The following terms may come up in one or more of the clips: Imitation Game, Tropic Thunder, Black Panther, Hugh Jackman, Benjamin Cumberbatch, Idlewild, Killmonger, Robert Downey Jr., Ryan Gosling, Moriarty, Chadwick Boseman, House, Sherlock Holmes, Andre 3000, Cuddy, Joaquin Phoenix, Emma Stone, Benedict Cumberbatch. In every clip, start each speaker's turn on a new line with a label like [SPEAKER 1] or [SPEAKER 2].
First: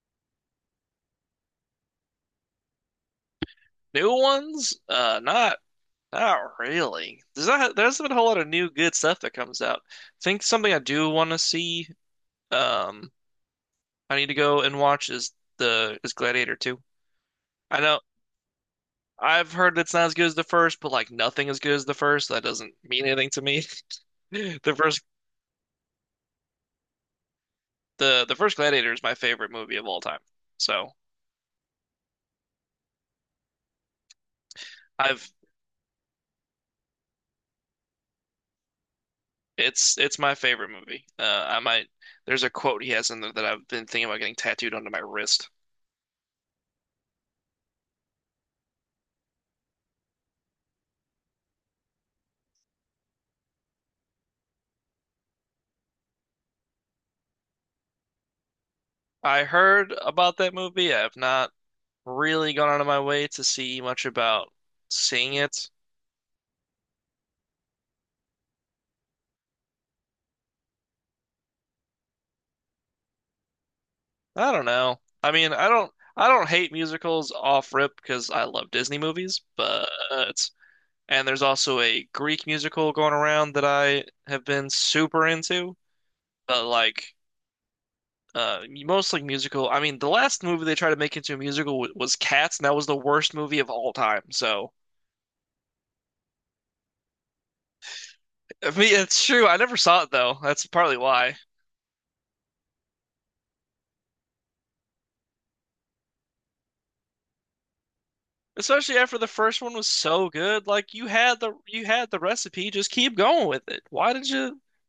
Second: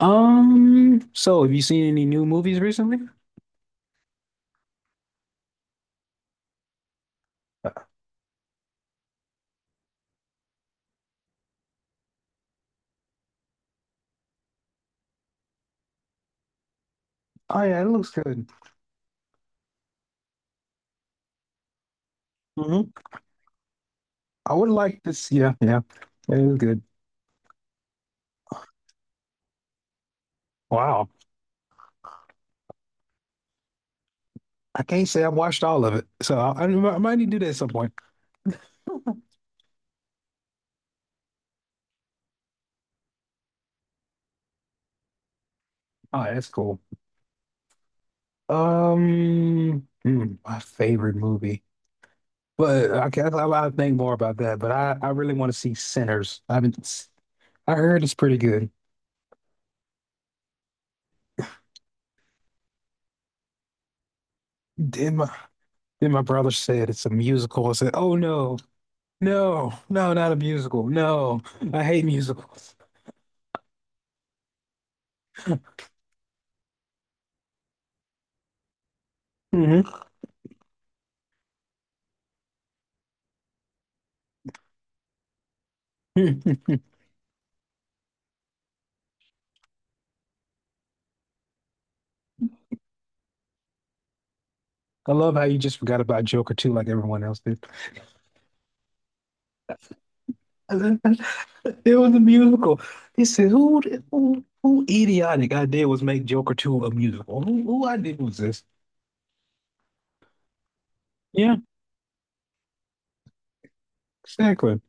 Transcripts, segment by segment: [SPEAKER 1] So have you seen any new movies recently?
[SPEAKER 2] New ones? Not really. There hasn't been a whole lot of new good stuff that comes out. I think something I do want to see, um, I need to go and watch is the is Gladiator 2.
[SPEAKER 1] Oh
[SPEAKER 2] I
[SPEAKER 1] yeah, it
[SPEAKER 2] know
[SPEAKER 1] looks good.
[SPEAKER 2] I've heard it's not as good as the first, but like nothing as good as the first. So that doesn't
[SPEAKER 1] Hmm.
[SPEAKER 2] mean anything to me.
[SPEAKER 1] I would
[SPEAKER 2] The first
[SPEAKER 1] like this. Yeah, yeah, it is good.
[SPEAKER 2] the first Gladiator is my favorite movie of all time. So
[SPEAKER 1] Wow, I can't say
[SPEAKER 2] I've
[SPEAKER 1] I've watched all of it, so I might need to do that at some point.
[SPEAKER 2] it's my favorite movie. I might There's a quote he has in there that I've been thinking about getting tattooed onto my wrist.
[SPEAKER 1] Oh, that's cool. My favorite movie, but I guess I will think more about that. But I really want to see Sinners. I heard it's pretty good.
[SPEAKER 2] I heard about that movie. I have not really gone out of my way to see much about
[SPEAKER 1] Then my
[SPEAKER 2] seeing it.
[SPEAKER 1] then my brother said it's a musical. I said, oh no, no, no, not a musical. No, I hate musicals.
[SPEAKER 2] I don't know. I mean, I don't hate musicals off rip because I love Disney movies,
[SPEAKER 1] Mhm.
[SPEAKER 2] but and there's also a Greek musical going around that I have been super into. But like mostly musical. I mean, the last movie they tried to make into a musical w was Cats, and that was the worst movie of all time. So,
[SPEAKER 1] I love how you just forgot about Joker too, like everyone else did.
[SPEAKER 2] I mean, it's true. I never saw it though. That's partly why.
[SPEAKER 1] It was a musical. He said, "Who idiotic idea was make Joker 2 a musical? Who idea was this?"
[SPEAKER 2] Especially after the first one was so good, like
[SPEAKER 1] Yeah,
[SPEAKER 2] you had the recipe, just keep going with it. Why did you
[SPEAKER 1] exactly.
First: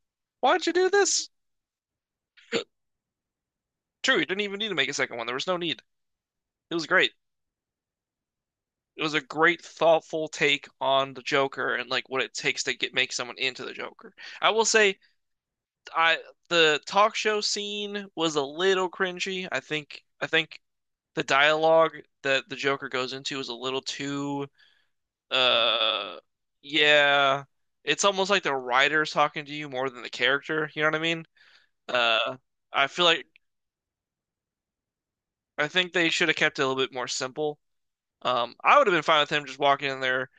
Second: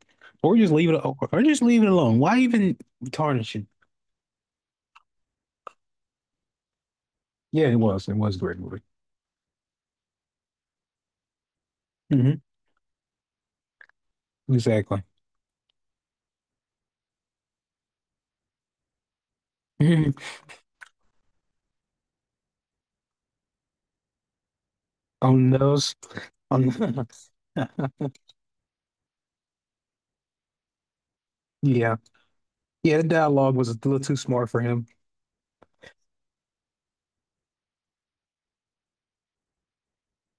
[SPEAKER 1] Or just
[SPEAKER 2] do
[SPEAKER 1] leave it, or
[SPEAKER 2] this?
[SPEAKER 1] just leave it alone. Why even tarnish it?
[SPEAKER 2] True, you didn't even need to make a second one. There was no need. It was great.
[SPEAKER 1] Yeah, it was. It was a great movie.
[SPEAKER 2] It was a great, thoughtful take on the Joker and like what it
[SPEAKER 1] Hmm.
[SPEAKER 2] takes to get make someone into the Joker. I will say,
[SPEAKER 1] Exactly.
[SPEAKER 2] I the talk show scene was a little cringy.
[SPEAKER 1] Mhm.
[SPEAKER 2] I think the dialogue that the Joker goes into is a little too.
[SPEAKER 1] On those,
[SPEAKER 2] Uh,
[SPEAKER 1] on
[SPEAKER 2] yeah, it's almost like the writer's talking to you more than the character. You know what I mean?
[SPEAKER 1] Yeah,
[SPEAKER 2] Uh, I
[SPEAKER 1] yeah. The
[SPEAKER 2] feel like
[SPEAKER 1] dialogue was a little too smart for him.
[SPEAKER 2] I think they should have kept it a little bit more simple. I would have been fine with him just walking in there,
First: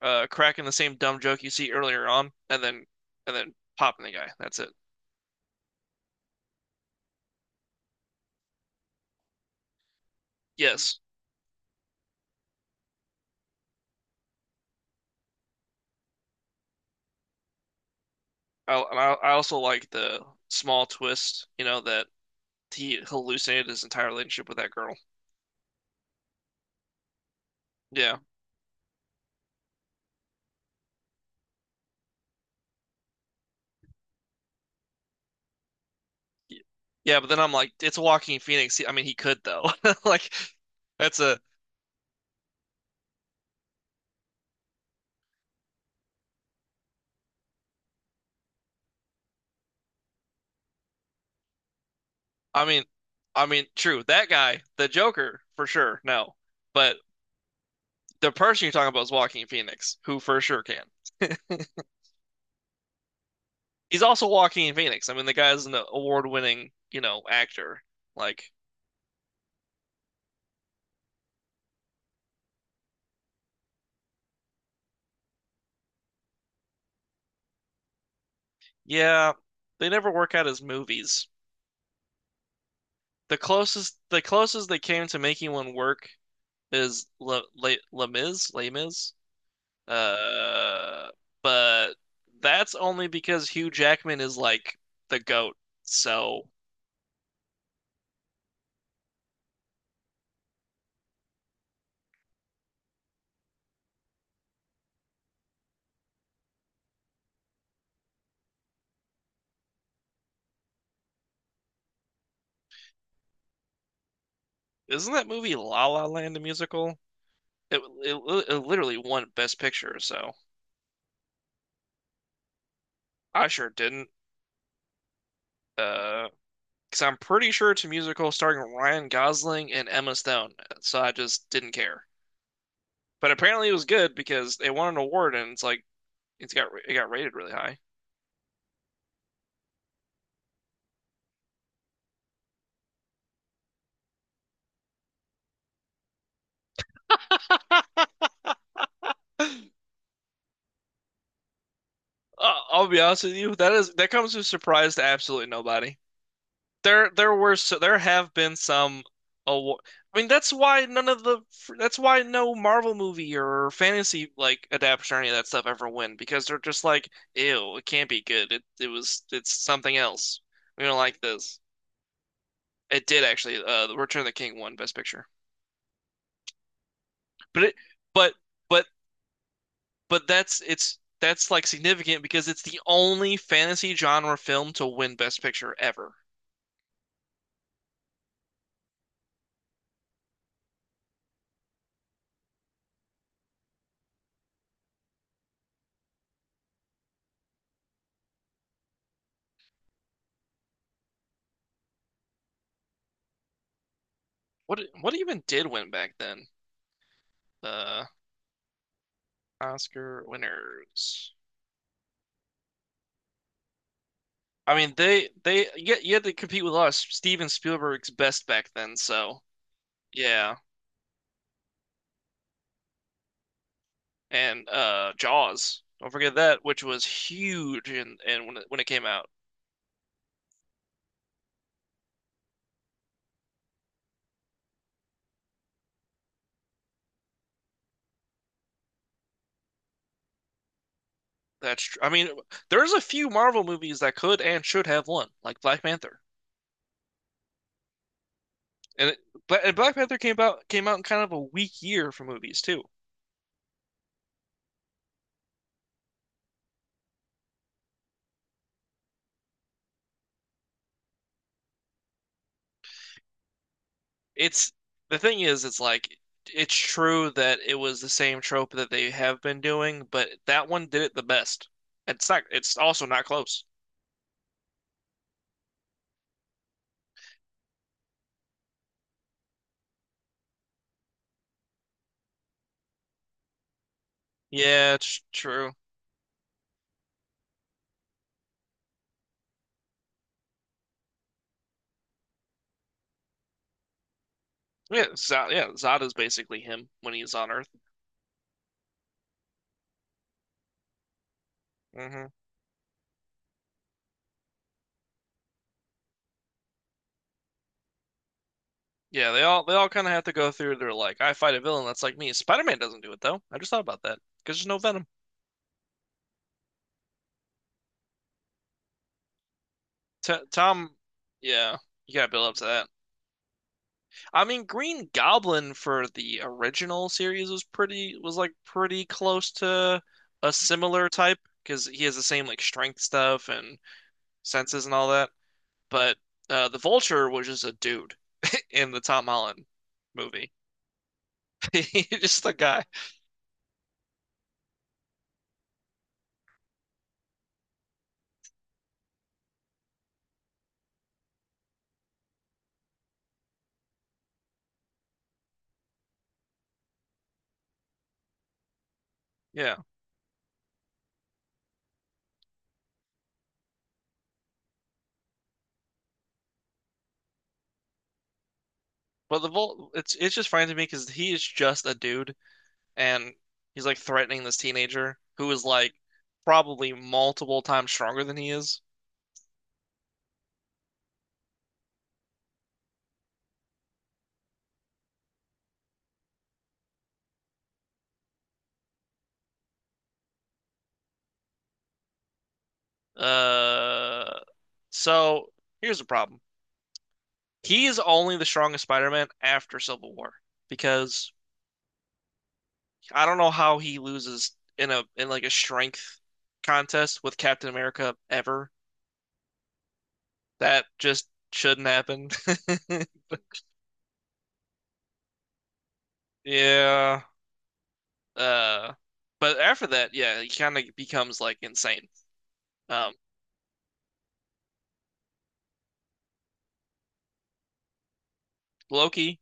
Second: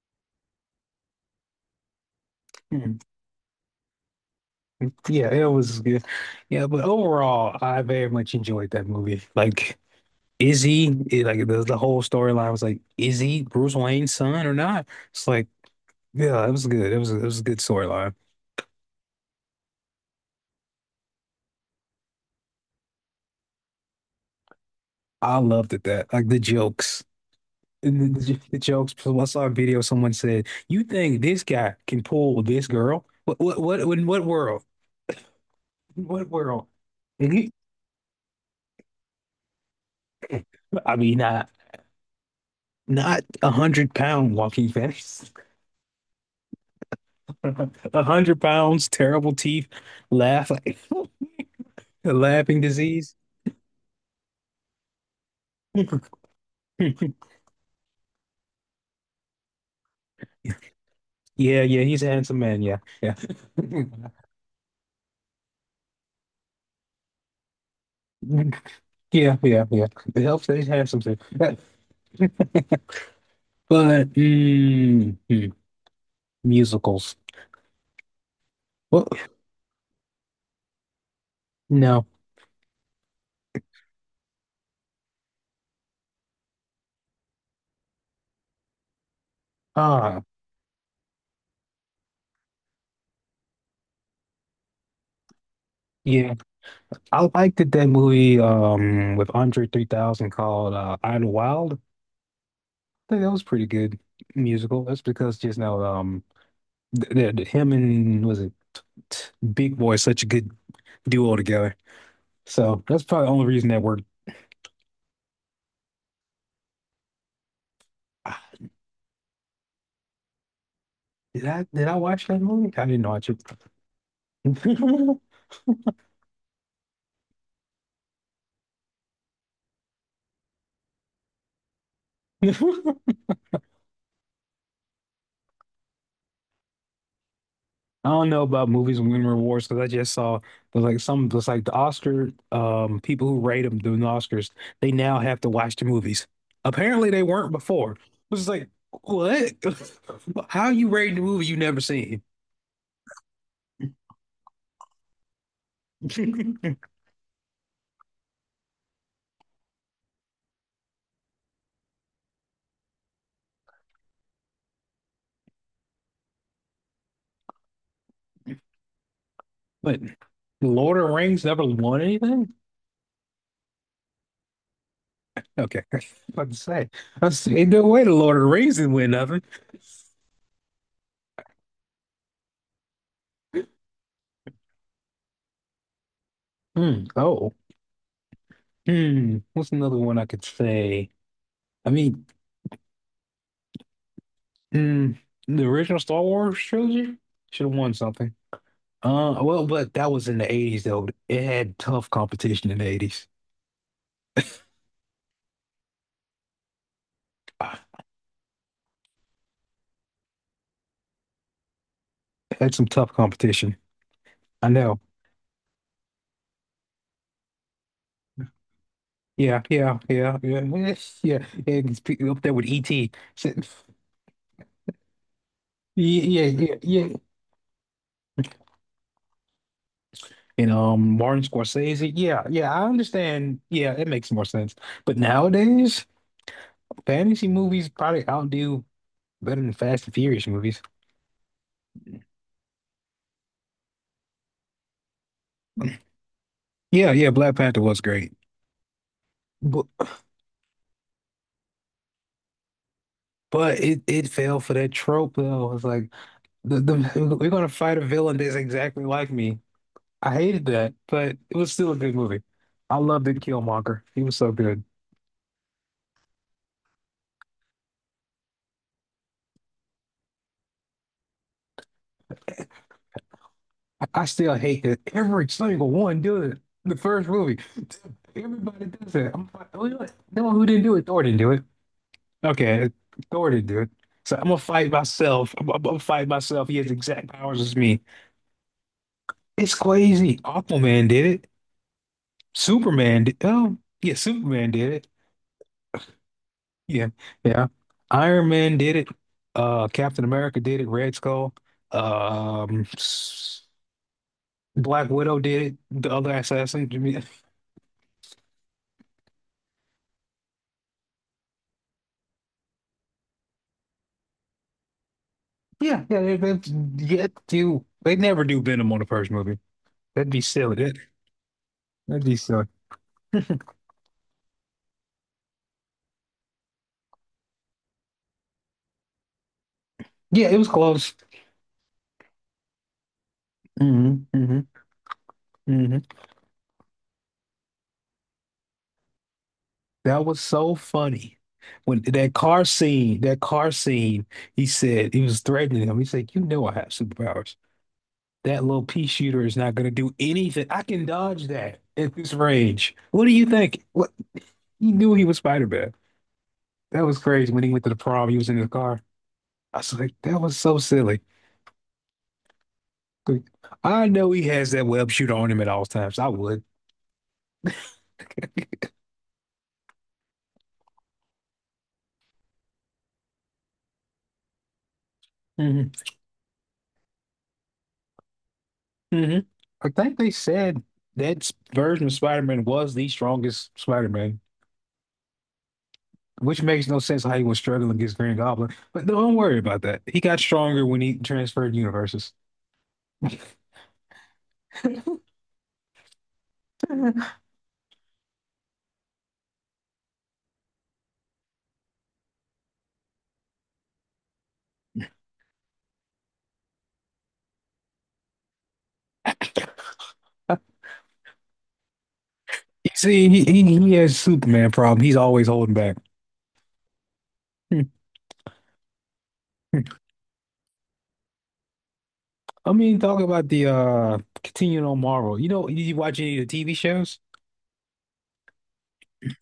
[SPEAKER 2] cracking the same dumb joke you see earlier on,
[SPEAKER 1] Hmm.
[SPEAKER 2] and then popping the guy. That's it.
[SPEAKER 1] Yeah, it was good. Yeah, but overall, I very much enjoyed that movie. Like,
[SPEAKER 2] Yes,
[SPEAKER 1] like the whole storyline was like, is he Bruce Wayne's son or not? It's like, yeah, it was good. It was a good storyline.
[SPEAKER 2] I also like the small twist. You know that he hallucinated his entire relationship with that girl.
[SPEAKER 1] I loved it that like the jokes. And
[SPEAKER 2] Yeah.
[SPEAKER 1] The jokes. So I saw a video. Someone said, "You think this guy can pull this girl? What in what world? In what world?"
[SPEAKER 2] Yeah, but
[SPEAKER 1] And
[SPEAKER 2] then
[SPEAKER 1] he,
[SPEAKER 2] I'm like, it's Joaquin Phoenix. I mean, he could though. Like,
[SPEAKER 1] I mean,
[SPEAKER 2] that's a
[SPEAKER 1] not 100-pound walking fence. 100 pounds, terrible teeth, laugh like a laughing
[SPEAKER 2] I mean,
[SPEAKER 1] disease.
[SPEAKER 2] I mean, true. That guy, the Joker, for sure. No, but the person you're talking about is Joaquin Phoenix, who for sure can.
[SPEAKER 1] Yeah, yeah, he's a handsome man. Yeah, yeah,
[SPEAKER 2] He's also Joaquin Phoenix. I mean, the guy's an award-winning, you know, actor. Like,
[SPEAKER 1] yeah, yeah, yeah. It helps that he's handsome too. But musicals. Well,
[SPEAKER 2] yeah, they never work out his movies.
[SPEAKER 1] no.
[SPEAKER 2] The closest they came to making one work is Les Mis, Les Mis.
[SPEAKER 1] Ah,
[SPEAKER 2] Uh, but that's only because Hugh Jackman is like the goat.
[SPEAKER 1] yeah.
[SPEAKER 2] So.
[SPEAKER 1] I liked that movie with Andre 3000 called Idlewild. I think that was pretty good musical. That's because just now him and was it Big Boy is such a good duo together. So that's probably the only reason that worked.
[SPEAKER 2] Isn't that movie La La Land a musical? It
[SPEAKER 1] Ah,
[SPEAKER 2] it literally won Best Picture, so
[SPEAKER 1] did I watch that movie? I didn't watch it.
[SPEAKER 2] I sure didn't. Uh, because I'm pretty sure it's a musical starring Ryan Gosling and Emma Stone, so I just didn't care. But apparently it was good because it won an award, and it's like it got rated really high.
[SPEAKER 1] I don't know about movies winning awards because I just saw it was like the Oscar people who rate them doing the Oscars they now have to watch the movies. Apparently they weren't before. It was like what? How you rating the movie you never seen?
[SPEAKER 2] I'll be honest with you, that comes as a surprise to absolutely nobody. There were there have been some awa- I mean, that's why none of the that's why no Marvel movie or fantasy like adaptation or any of that stuff ever win because they're just like, ew, it can't be good. It's something
[SPEAKER 1] But
[SPEAKER 2] else. We
[SPEAKER 1] Lord
[SPEAKER 2] don't
[SPEAKER 1] of the
[SPEAKER 2] like
[SPEAKER 1] Rings
[SPEAKER 2] this.
[SPEAKER 1] never won anything?
[SPEAKER 2] It did actually. The Return of the King won Best Picture,
[SPEAKER 1] Okay. I was about to say. I
[SPEAKER 2] but
[SPEAKER 1] say
[SPEAKER 2] it
[SPEAKER 1] no way the
[SPEAKER 2] but
[SPEAKER 1] Lord of the Rings
[SPEAKER 2] but
[SPEAKER 1] didn't win nothing.
[SPEAKER 2] but that's it's that's like significant because it's the only fantasy genre film to win Best Picture ever.
[SPEAKER 1] Hmm. Oh. Hmm. What's another one I could say? I mean, hmm, the original Star Wars trilogy should have won something. Well, but that was in the 80s though. It had tough competition in the 80s.
[SPEAKER 2] What even did win back then?
[SPEAKER 1] Ah,
[SPEAKER 2] Uh. Oscar winners.
[SPEAKER 1] it had some tough competition. I
[SPEAKER 2] I mean,
[SPEAKER 1] know.
[SPEAKER 2] they you had to compete with Steven Spielberg's best back then. So
[SPEAKER 1] Yeah, yeah, yeah, yeah,
[SPEAKER 2] yeah,
[SPEAKER 1] yeah. Yeah. It's up there with E.T.
[SPEAKER 2] and Jaws. Don't
[SPEAKER 1] Yeah,
[SPEAKER 2] forget
[SPEAKER 1] yeah,
[SPEAKER 2] that,
[SPEAKER 1] yeah,
[SPEAKER 2] which was
[SPEAKER 1] yeah,
[SPEAKER 2] huge and when when it came out.
[SPEAKER 1] you know, Martin Scorsese. Yeah, yeah, I understand. Yeah, it makes more sense. But nowadays, fantasy movies probably outdo better than Fast and Furious movies.
[SPEAKER 2] I mean, there's a few Marvel movies that could and should have won, like Black Panther.
[SPEAKER 1] Yeah, yeah, Black Panther was great.
[SPEAKER 2] And, it, and
[SPEAKER 1] But
[SPEAKER 2] Black Panther came out in kind of a weak year for movies too.
[SPEAKER 1] but it fell for that trope though. It's like the we're gonna fight a villain that's exactly like me. I hated that, but it was still a good movie. I loved it, Killmonger. He was so
[SPEAKER 2] It's
[SPEAKER 1] good.
[SPEAKER 2] The thing is, it's like it's true that it was the same trope that they have been doing, but that one did it the best. It's not. It's also not close.
[SPEAKER 1] I still hate that every single one does it. The first movie, everybody does it. I'm like, "Oh, you know what? No, who didn't do it? Thor didn't do it. Okay, Thor didn't do it. So I'm gonna fight
[SPEAKER 2] Yeah, it's
[SPEAKER 1] myself. I'm,
[SPEAKER 2] true.
[SPEAKER 1] I'm gonna fight myself. He has the exact powers as me. It's crazy. Aquaman did it. Superman did. Oh, yeah, Superman did
[SPEAKER 2] Yeah,
[SPEAKER 1] it.
[SPEAKER 2] Zod, yeah, Zada's basically him
[SPEAKER 1] Yeah,
[SPEAKER 2] when he's on
[SPEAKER 1] yeah.
[SPEAKER 2] Earth.
[SPEAKER 1] Iron Man did it. Captain America did it. Red Skull.
[SPEAKER 2] hmm
[SPEAKER 1] Um, s- Black Widow did it. The other assassin.
[SPEAKER 2] Yeah, they all kind of have to go through. They're like, I fight a villain that's like me. Spider-Man doesn't do it though. I just thought about that because there's no Venom.
[SPEAKER 1] Yeah, yeah, they get you. They never do Venom on the first movie. That'd
[SPEAKER 2] T
[SPEAKER 1] be silly.
[SPEAKER 2] Tom,
[SPEAKER 1] That,
[SPEAKER 2] yeah, you
[SPEAKER 1] that'd
[SPEAKER 2] gotta
[SPEAKER 1] be
[SPEAKER 2] build up
[SPEAKER 1] silly.
[SPEAKER 2] to that. I mean, Green Goblin for the original series was pretty was like pretty close to
[SPEAKER 1] Yeah,
[SPEAKER 2] a
[SPEAKER 1] it was
[SPEAKER 2] similar
[SPEAKER 1] close.
[SPEAKER 2] type because he has the same like strength stuff and
[SPEAKER 1] Hmm. Hmm.
[SPEAKER 2] senses and all that.
[SPEAKER 1] Hmm.
[SPEAKER 2] But the Vulture was just a dude in the Tom Holland
[SPEAKER 1] That was
[SPEAKER 2] movie.
[SPEAKER 1] so funny. When
[SPEAKER 2] He's
[SPEAKER 1] that
[SPEAKER 2] just a
[SPEAKER 1] car
[SPEAKER 2] guy.
[SPEAKER 1] scene, that car scene, he said he was threatening him. He said, "You know I have superpowers. That little pea shooter is not going to do anything. I can dodge that at this range. What do you think?" What he knew he was Spider-Man. That was crazy. When he went to the prom, he was in his car.
[SPEAKER 2] Yeah.
[SPEAKER 1] I was like, that was so silly. I know he has that web shooter on him at all times. I would.
[SPEAKER 2] But the Vol it's just fine to me because he is just a dude and he's like threatening this teenager who is
[SPEAKER 1] Hmm.
[SPEAKER 2] like probably multiple times stronger than he is.
[SPEAKER 1] Hmm. I think they said that version of Spider-Man was the strongest Spider-Man, which makes no sense how he was struggling against Green Goblin. But don't worry about that. He got stronger when he transferred universes.
[SPEAKER 2] Uh, so here's the problem. He is only the strongest Spider-Man after Civil War because I don't know how he loses in like a strength contest with Captain America ever. That just shouldn't happen.
[SPEAKER 1] You see, he has Superman problem. He's always holding back.
[SPEAKER 2] Yeah.
[SPEAKER 1] Hmm.
[SPEAKER 2] Uh, but after that, yeah, he kind of becomes like insane.
[SPEAKER 1] I mean,
[SPEAKER 2] Um,
[SPEAKER 1] talking about the continuing on Marvel. You know, you watch any of the TV shows?
[SPEAKER 2] Loki,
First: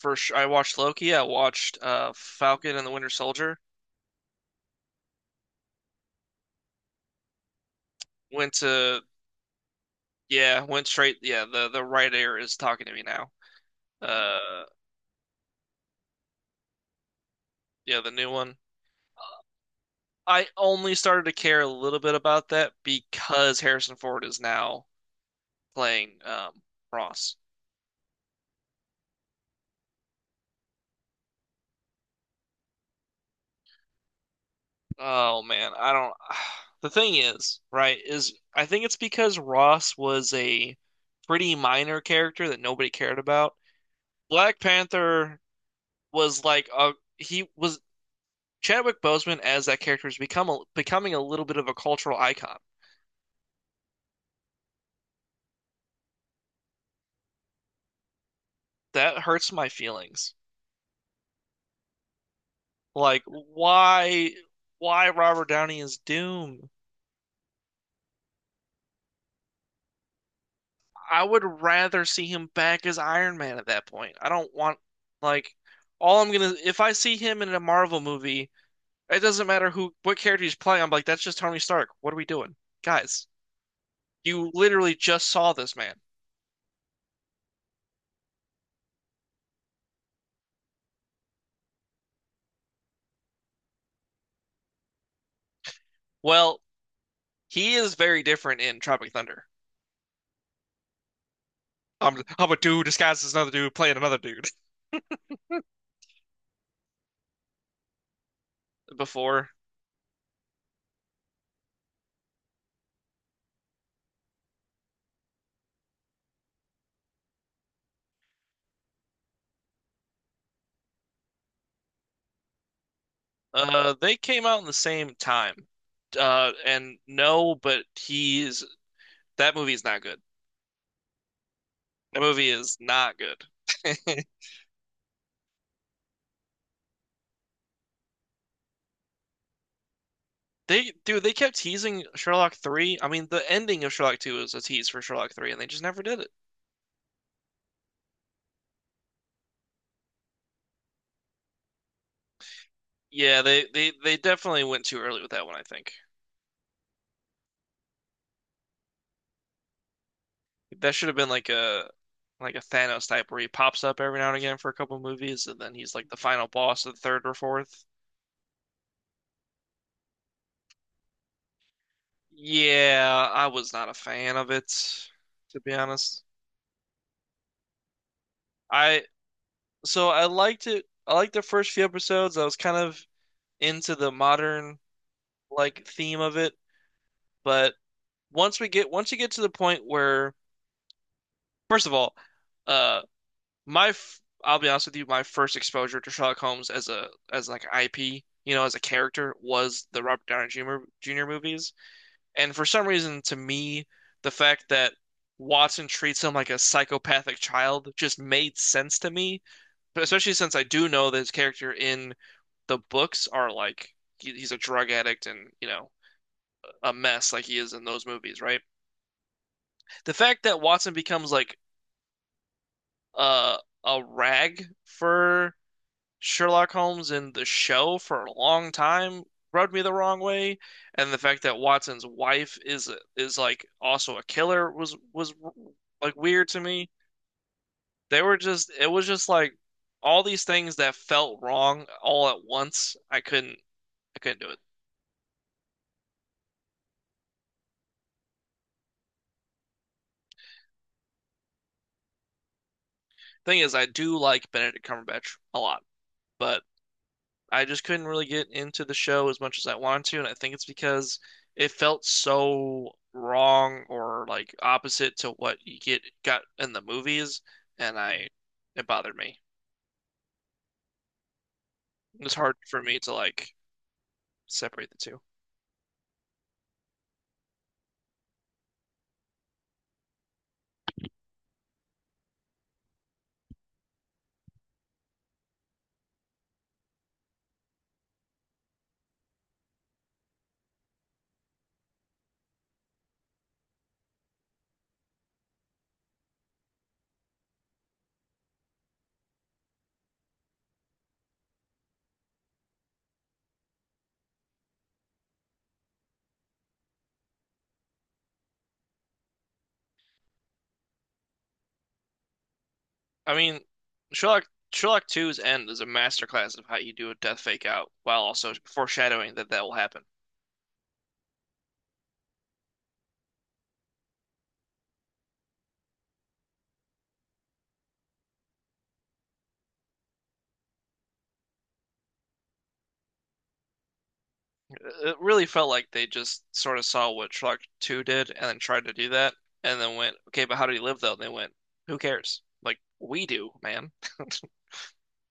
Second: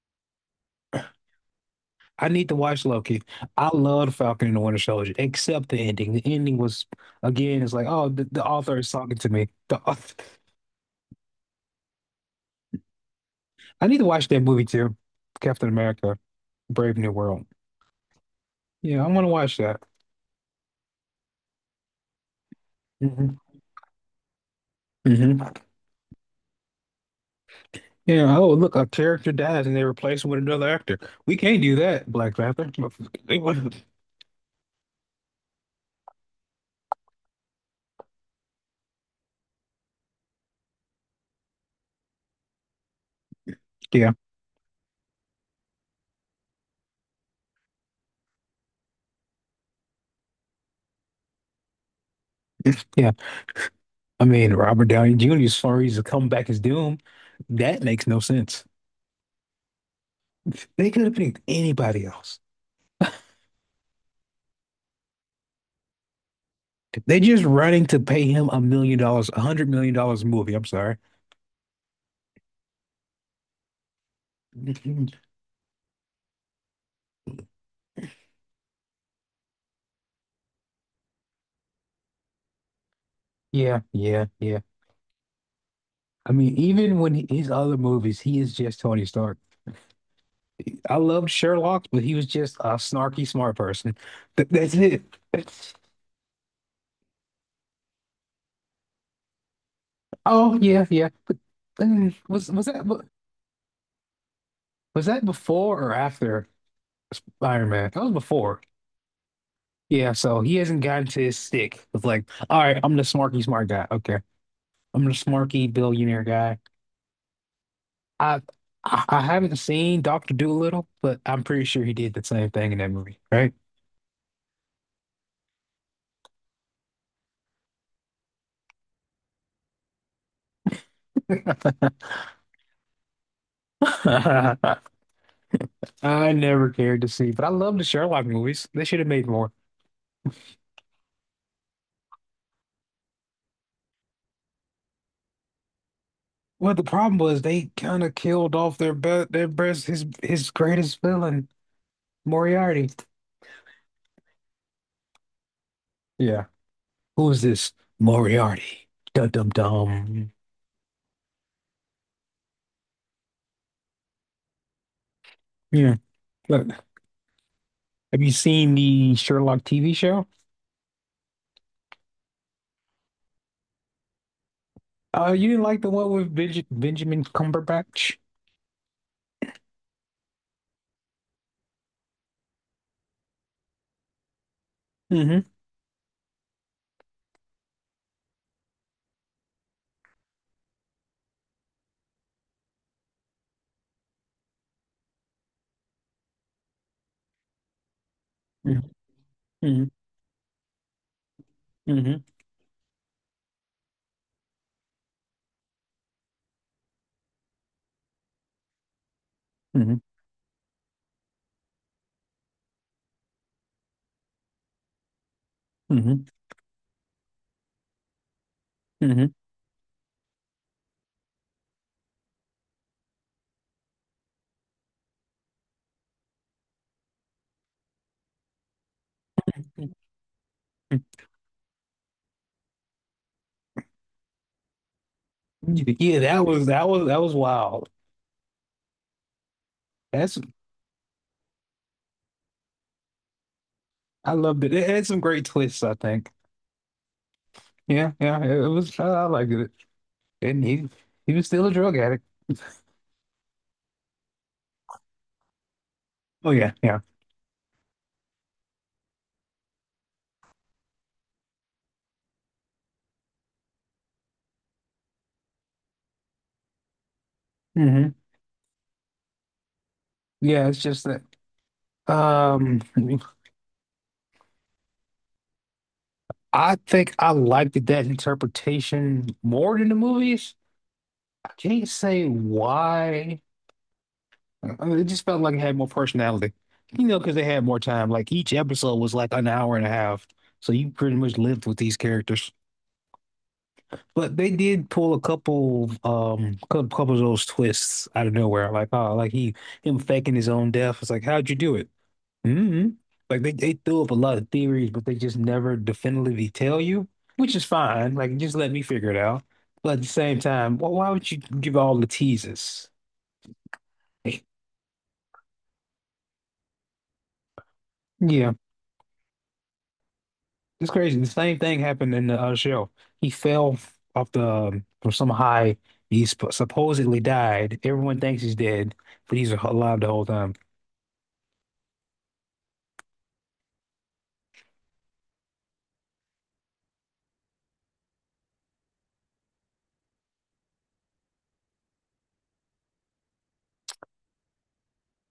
[SPEAKER 2] first I watched Loki. I watched
[SPEAKER 1] I need to
[SPEAKER 2] Falcon
[SPEAKER 1] watch
[SPEAKER 2] and the Winter
[SPEAKER 1] Loki.
[SPEAKER 2] Soldier.
[SPEAKER 1] I love Falcon and the Winter Soldier, except the ending. The ending was, again, it's like, oh, the
[SPEAKER 2] Went
[SPEAKER 1] author is
[SPEAKER 2] to
[SPEAKER 1] talking to me. The author.
[SPEAKER 2] Yeah, went straight. Yeah, the right ear is talking to me now.
[SPEAKER 1] I need to watch that movie
[SPEAKER 2] Uh,
[SPEAKER 1] too. Captain America, Brave New World.
[SPEAKER 2] yeah, the new one.
[SPEAKER 1] Yeah, I want to watch that.
[SPEAKER 2] I only started to care a little bit about that
[SPEAKER 1] Hmm.
[SPEAKER 2] because Harrison Ford is now
[SPEAKER 1] Hmm.
[SPEAKER 2] playing Ross.
[SPEAKER 1] Yeah. Oh, look, a character dies and they replace him with another actor. We can't do that, Black Panther.
[SPEAKER 2] Oh man, I don't. The thing is, right, is I think it's because Ross was a pretty minor character that nobody cared about.
[SPEAKER 1] Yeah,
[SPEAKER 2] Black Panther was like a he was Chadwick Boseman as that character has become becoming a little bit of a cultural icon.
[SPEAKER 1] yeah. I mean, Robert Downey Jr. as far as to come back as Doom, that makes no sense.
[SPEAKER 2] That hurts my feelings.
[SPEAKER 1] They could have picked anybody else.
[SPEAKER 2] Like why Robert Downey is Doom?
[SPEAKER 1] They just running to pay him $1 million, $100 million a movie. I'm sorry.
[SPEAKER 2] I would rather see him back as Iron Man at that point. I don't want like all I'm gonna. If I see him in a Marvel movie, it doesn't matter who what character he's playing. I'm like, that's just Tony Stark. What are we doing, guys?
[SPEAKER 1] Yeah, yeah,
[SPEAKER 2] You
[SPEAKER 1] yeah.
[SPEAKER 2] literally just saw this man.
[SPEAKER 1] I mean, even when his other movies, he is just Tony Stark. I loved Sherlock, but he was just a snarky smart person. That's it. That's-
[SPEAKER 2] Well, he is very different in Tropic Thunder.
[SPEAKER 1] Oh yeah, yeah. But uh,
[SPEAKER 2] I'm
[SPEAKER 1] was
[SPEAKER 2] a
[SPEAKER 1] was
[SPEAKER 2] dude
[SPEAKER 1] that be-
[SPEAKER 2] disguised as another dude playing another dude.
[SPEAKER 1] was that before or after Iron Man? That was before.
[SPEAKER 2] Before,
[SPEAKER 1] Yeah, so he hasn't gotten to his stick. It's like, all right, I'm the smarky smart guy. Okay, I'm the smarky billionaire guy. I I haven't seen Doctor Dolittle, but I'm pretty sure he did the same thing in that movie, right?
[SPEAKER 2] they came out in the same time. And No, but he's that movie is not good. That movie is not good.
[SPEAKER 1] I never cared to see, but I love the Sherlock movies. They should have made more.
[SPEAKER 2] They, dude, they kept teasing Sherlock 3. I mean, the ending of Sherlock 2 was a tease for Sherlock 3, and they just never did it.
[SPEAKER 1] Well, the problem was they kind of killed off their best his greatest villain, Moriarty.
[SPEAKER 2] Yeah, they definitely went too early with that one, I think.
[SPEAKER 1] Yeah. Who is this Moriarty? Dum dum dum.
[SPEAKER 2] That should have been like a a Thanos type where he pops up every now and again for a couple movies, and then he's
[SPEAKER 1] Yeah.
[SPEAKER 2] like the final
[SPEAKER 1] Look,
[SPEAKER 2] boss of the third or fourth.
[SPEAKER 1] have you seen the Sherlock TV show?
[SPEAKER 2] Yeah, I was not a fan of it,
[SPEAKER 1] You
[SPEAKER 2] to
[SPEAKER 1] didn't
[SPEAKER 2] be
[SPEAKER 1] like the one
[SPEAKER 2] honest.
[SPEAKER 1] with Benjamin Cumberbatch?
[SPEAKER 2] I so I liked it. I liked the first few episodes. I was kind of into the modern
[SPEAKER 1] Mm-hmm.
[SPEAKER 2] like theme of it, but once you get to the point where, first of all, uh, my f I'll be honest with you, my first exposure to Sherlock Holmes as a as like IP, you know, as a character
[SPEAKER 1] Mm-hmm.
[SPEAKER 2] was the Robert Downey Jr. Movies,
[SPEAKER 1] Mm-hmm.
[SPEAKER 2] and for some reason, to me, the fact that Watson treats him like a psychopathic child just made sense to me,
[SPEAKER 1] Hmm.
[SPEAKER 2] but especially since I do know that his character in the books are like he's a drug addict and you know
[SPEAKER 1] Hmm.
[SPEAKER 2] a mess like he is in those movies, right?
[SPEAKER 1] Mhm.
[SPEAKER 2] The fact that Watson becomes like uh a rag for Sherlock Holmes in the show for a long time rubbed me the wrong way, and the fact that Watson's wife is like also a killer was like
[SPEAKER 1] Yeah, that
[SPEAKER 2] weird to
[SPEAKER 1] was that
[SPEAKER 2] me.
[SPEAKER 1] was that was wild.
[SPEAKER 2] They were just it was just like all
[SPEAKER 1] That's
[SPEAKER 2] these things that felt wrong all at once. I
[SPEAKER 1] I
[SPEAKER 2] couldn't do it.
[SPEAKER 1] loved it. It had some great twists, I think. Yeah, yeah, it was. I liked it. And he was still a drug addict.
[SPEAKER 2] Thing is, I do like Benedict Cumberbatch a lot,
[SPEAKER 1] Oh
[SPEAKER 2] but
[SPEAKER 1] yeah, yeah.
[SPEAKER 2] I just couldn't really get into the show as much as I wanted to, and I think it's because it felt so wrong or like opposite to what you get got in the movies, and
[SPEAKER 1] Hmm.
[SPEAKER 2] I it bothered me.
[SPEAKER 1] Yeah, it's just that.
[SPEAKER 2] It was hard
[SPEAKER 1] Um,
[SPEAKER 2] for me to like separate the two.
[SPEAKER 1] I think I liked that interpretation more than the movies. I can't say why. I mean, it just felt like it had more personality. You know, because they had more time. Like each episode was like an hour and a half, so you pretty much lived with these characters. But they did pull a couple, couple of those twists out of nowhere. Like, oh, like he him faking his own death. It's like, how'd you do it? Mm-hmm. Like they threw up a lot of theories, but they just never definitively tell you, which is fine. Like, just let me figure it out. But at the same time, wh why would you give all the teases?
[SPEAKER 2] I mean, Sherlock Sherlock Two's end is a masterclass of how you do a death fake out while
[SPEAKER 1] Yeah,
[SPEAKER 2] also foreshadowing that that will happen.
[SPEAKER 1] it's crazy. The same thing happened in the show. He fell off the from some high. He sp supposedly died. Everyone thinks he's dead, but he's alive the whole time.
[SPEAKER 2] It really felt like they just sort of saw what Shrek 2 did and then tried to do that and then went, okay, but how do you live though? And they went, who cares? Like, we do, man.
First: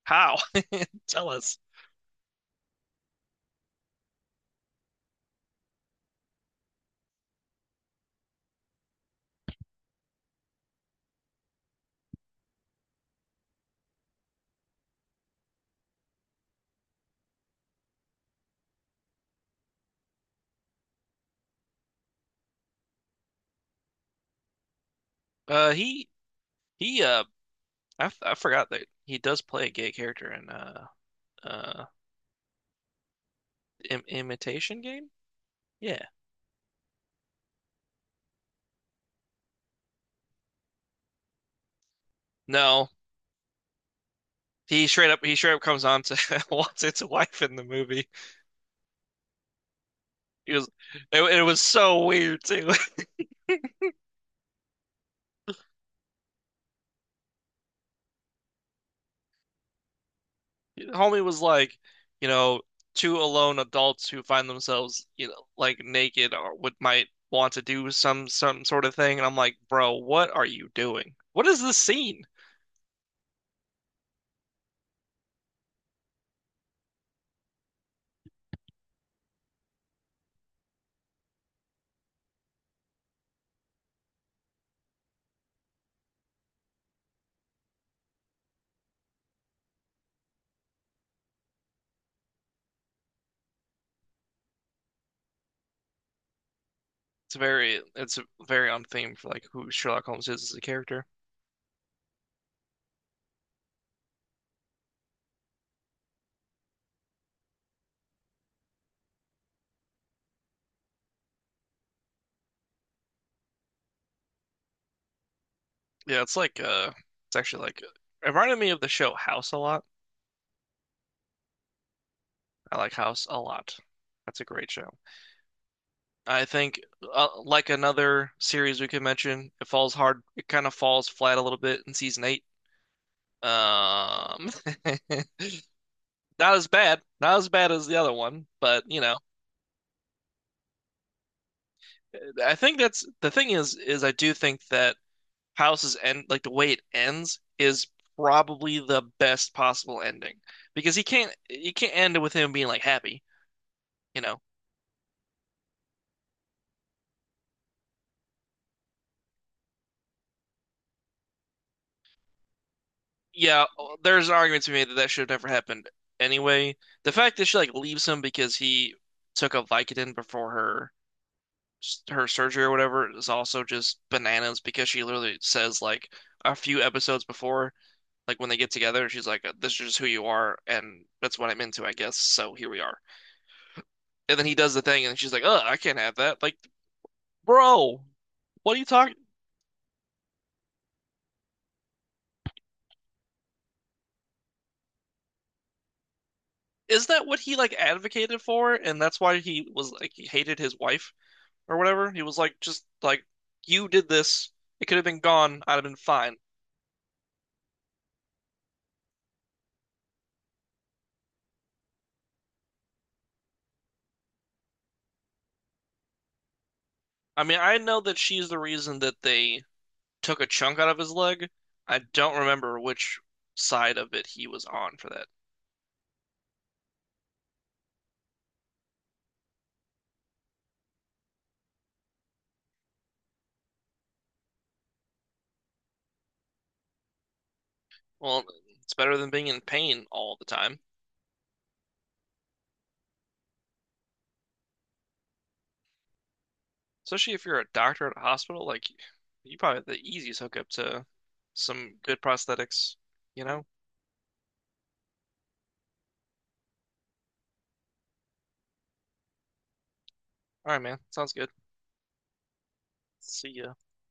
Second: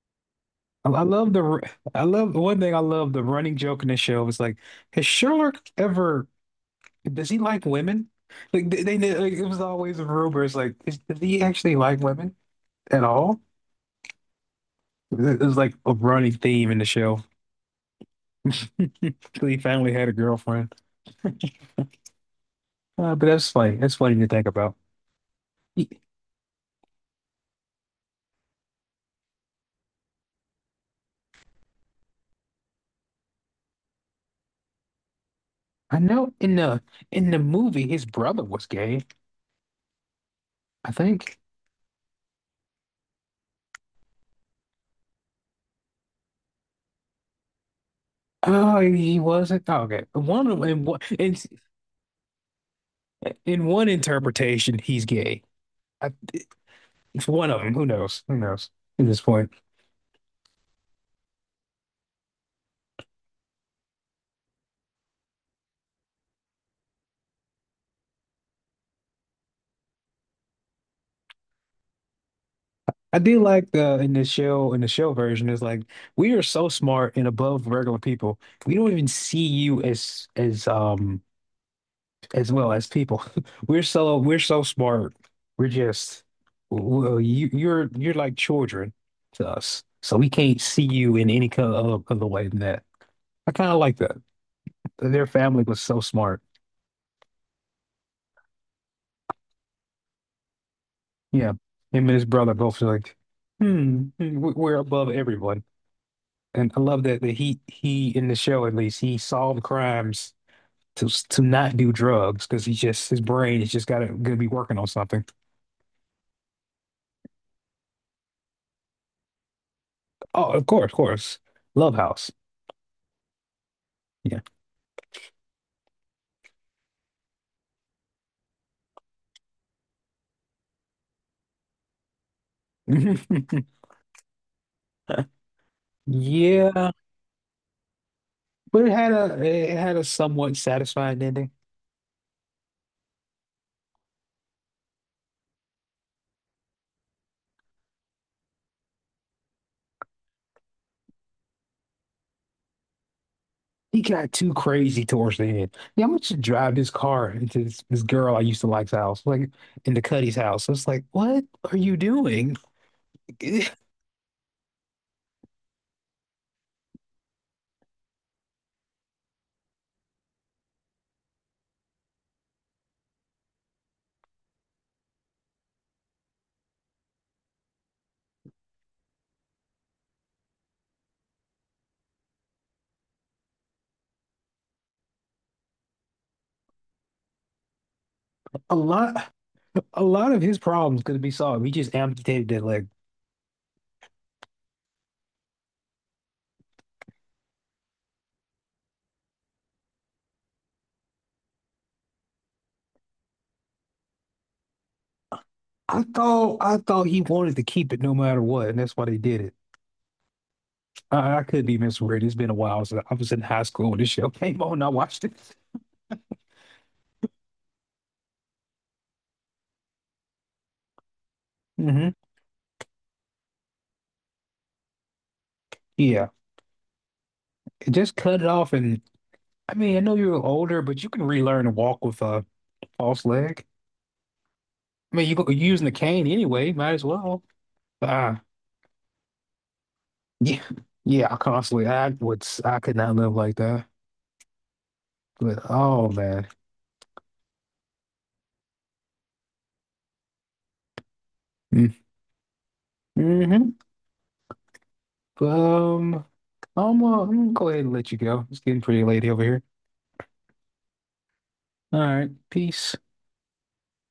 [SPEAKER 2] How?
[SPEAKER 1] I I
[SPEAKER 2] Tell
[SPEAKER 1] love the
[SPEAKER 2] us.
[SPEAKER 1] r- I love the running joke in the show is like, has Sherlock ever, does he like women? Like they like, it was always a rumor. It's like does he actually like women at all? It was like a running theme in the show. So he finally had a girlfriend. But that's funny. That's funny to think about.
[SPEAKER 2] Uh,
[SPEAKER 1] He-
[SPEAKER 2] he, he, I forgot that he does play a gay character in, uh, Im Imitation Game?
[SPEAKER 1] I
[SPEAKER 2] Yeah.
[SPEAKER 1] know in the movie his brother was gay, I think.
[SPEAKER 2] No. He straight up comes on to wants its wife in the movie.
[SPEAKER 1] Oh, he wasn't. Oh, okay. One
[SPEAKER 2] He
[SPEAKER 1] of
[SPEAKER 2] was, it, it was so weird too.
[SPEAKER 1] in one interpretation he's gay. I, it's one of them. Who knows? Who knows at this point?
[SPEAKER 2] Homie was like, you know, two alone adults who find themselves, you know, like naked or would might want to do some sort of thing. And I'm like, bro, what are you doing? What is this scene?
[SPEAKER 1] I do like the in the shell version is like we are so smart and above regular people. We don't even see you as as well as people. We're so smart. We're just Well, you're like children to us. So we can't see you in any kind of other way than that. I kind of like that. Their family was so smart.
[SPEAKER 2] It's very on theme for like who Sherlock Holmes is as a character.
[SPEAKER 1] Yeah, him and his brother both like, we're above everyone. And I love that he in the show at least he solved crimes to not do drugs because he's just his brain is just gotta gonna be working on something.
[SPEAKER 2] Yeah, it's like it's actually like it reminded me of the show House a lot.
[SPEAKER 1] Oh, of course, of course. Love House.
[SPEAKER 2] I like House a lot.
[SPEAKER 1] Yeah.
[SPEAKER 2] That's a great show. I think like another series we could mention, it falls hard, it kind of falls flat a little bit in season eight. Um, Not as
[SPEAKER 1] Yeah.
[SPEAKER 2] bad, as the other one, but
[SPEAKER 1] But it
[SPEAKER 2] you
[SPEAKER 1] had
[SPEAKER 2] know,
[SPEAKER 1] a it had a somewhat satisfying ending.
[SPEAKER 2] I think that's the thing is I do think that House's end, like the way it ends, is probably the best possible ending because he can't you can't end it with him being like happy,
[SPEAKER 1] He
[SPEAKER 2] you
[SPEAKER 1] got
[SPEAKER 2] know.
[SPEAKER 1] too crazy towards the end. Yeah, I'm gonna just drive this car into this girl I used to like's house, like into Cuddy's house. It's like, what are you doing?
[SPEAKER 2] Yeah, there's an argument to be made that that should have never happened anyway. The fact that she like leaves him because he took a Vicodin before her surgery or whatever is also just bananas because she literally says like a few episodes before, like when they get together, she's like, "This is just who you are, and that's what I'm into, I guess." So here we are. And then he does the thing, and she's like, "Oh, I can't have that." Like, bro, what
[SPEAKER 1] A
[SPEAKER 2] are you talking?
[SPEAKER 1] lot. A lot of his problems could be solved. He just amputated that leg.
[SPEAKER 2] Is that what he like advocated for? And that's why he was like he hated his wife or whatever. He was like, just like you did this. It could have been gone. I'd have been
[SPEAKER 1] I
[SPEAKER 2] fine.
[SPEAKER 1] thought I thought he wanted to keep it no matter what, and that's why they did it. I could be misread. It's been a while since I was in high school when this show came on. And I watched it.
[SPEAKER 2] I mean, I know that she's the reason that they took a chunk out of his leg. I
[SPEAKER 1] Hmm.
[SPEAKER 2] don't remember which side of it he was on for that.
[SPEAKER 1] Yeah, just cut it off, and I mean, I know you're older, but you can relearn to walk with a false leg. I mean, you're using the cane anyway. Might as well. Uh,
[SPEAKER 2] Well, it's better than being in pain all the
[SPEAKER 1] yeah,
[SPEAKER 2] time,
[SPEAKER 1] yeah. I constantly, I would, I could not live like that. But oh man.
[SPEAKER 2] especially if you're a doctor at a hospital. Like, you probably have the easiest hookup to some good prosthetics, you know?
[SPEAKER 1] Mm-hmm. Um, I'm gonna go ahead and let you go. It's getting pretty late over here.
[SPEAKER 2] All right, man. Sounds good.
[SPEAKER 1] All right, peace.
[SPEAKER 2] See ya.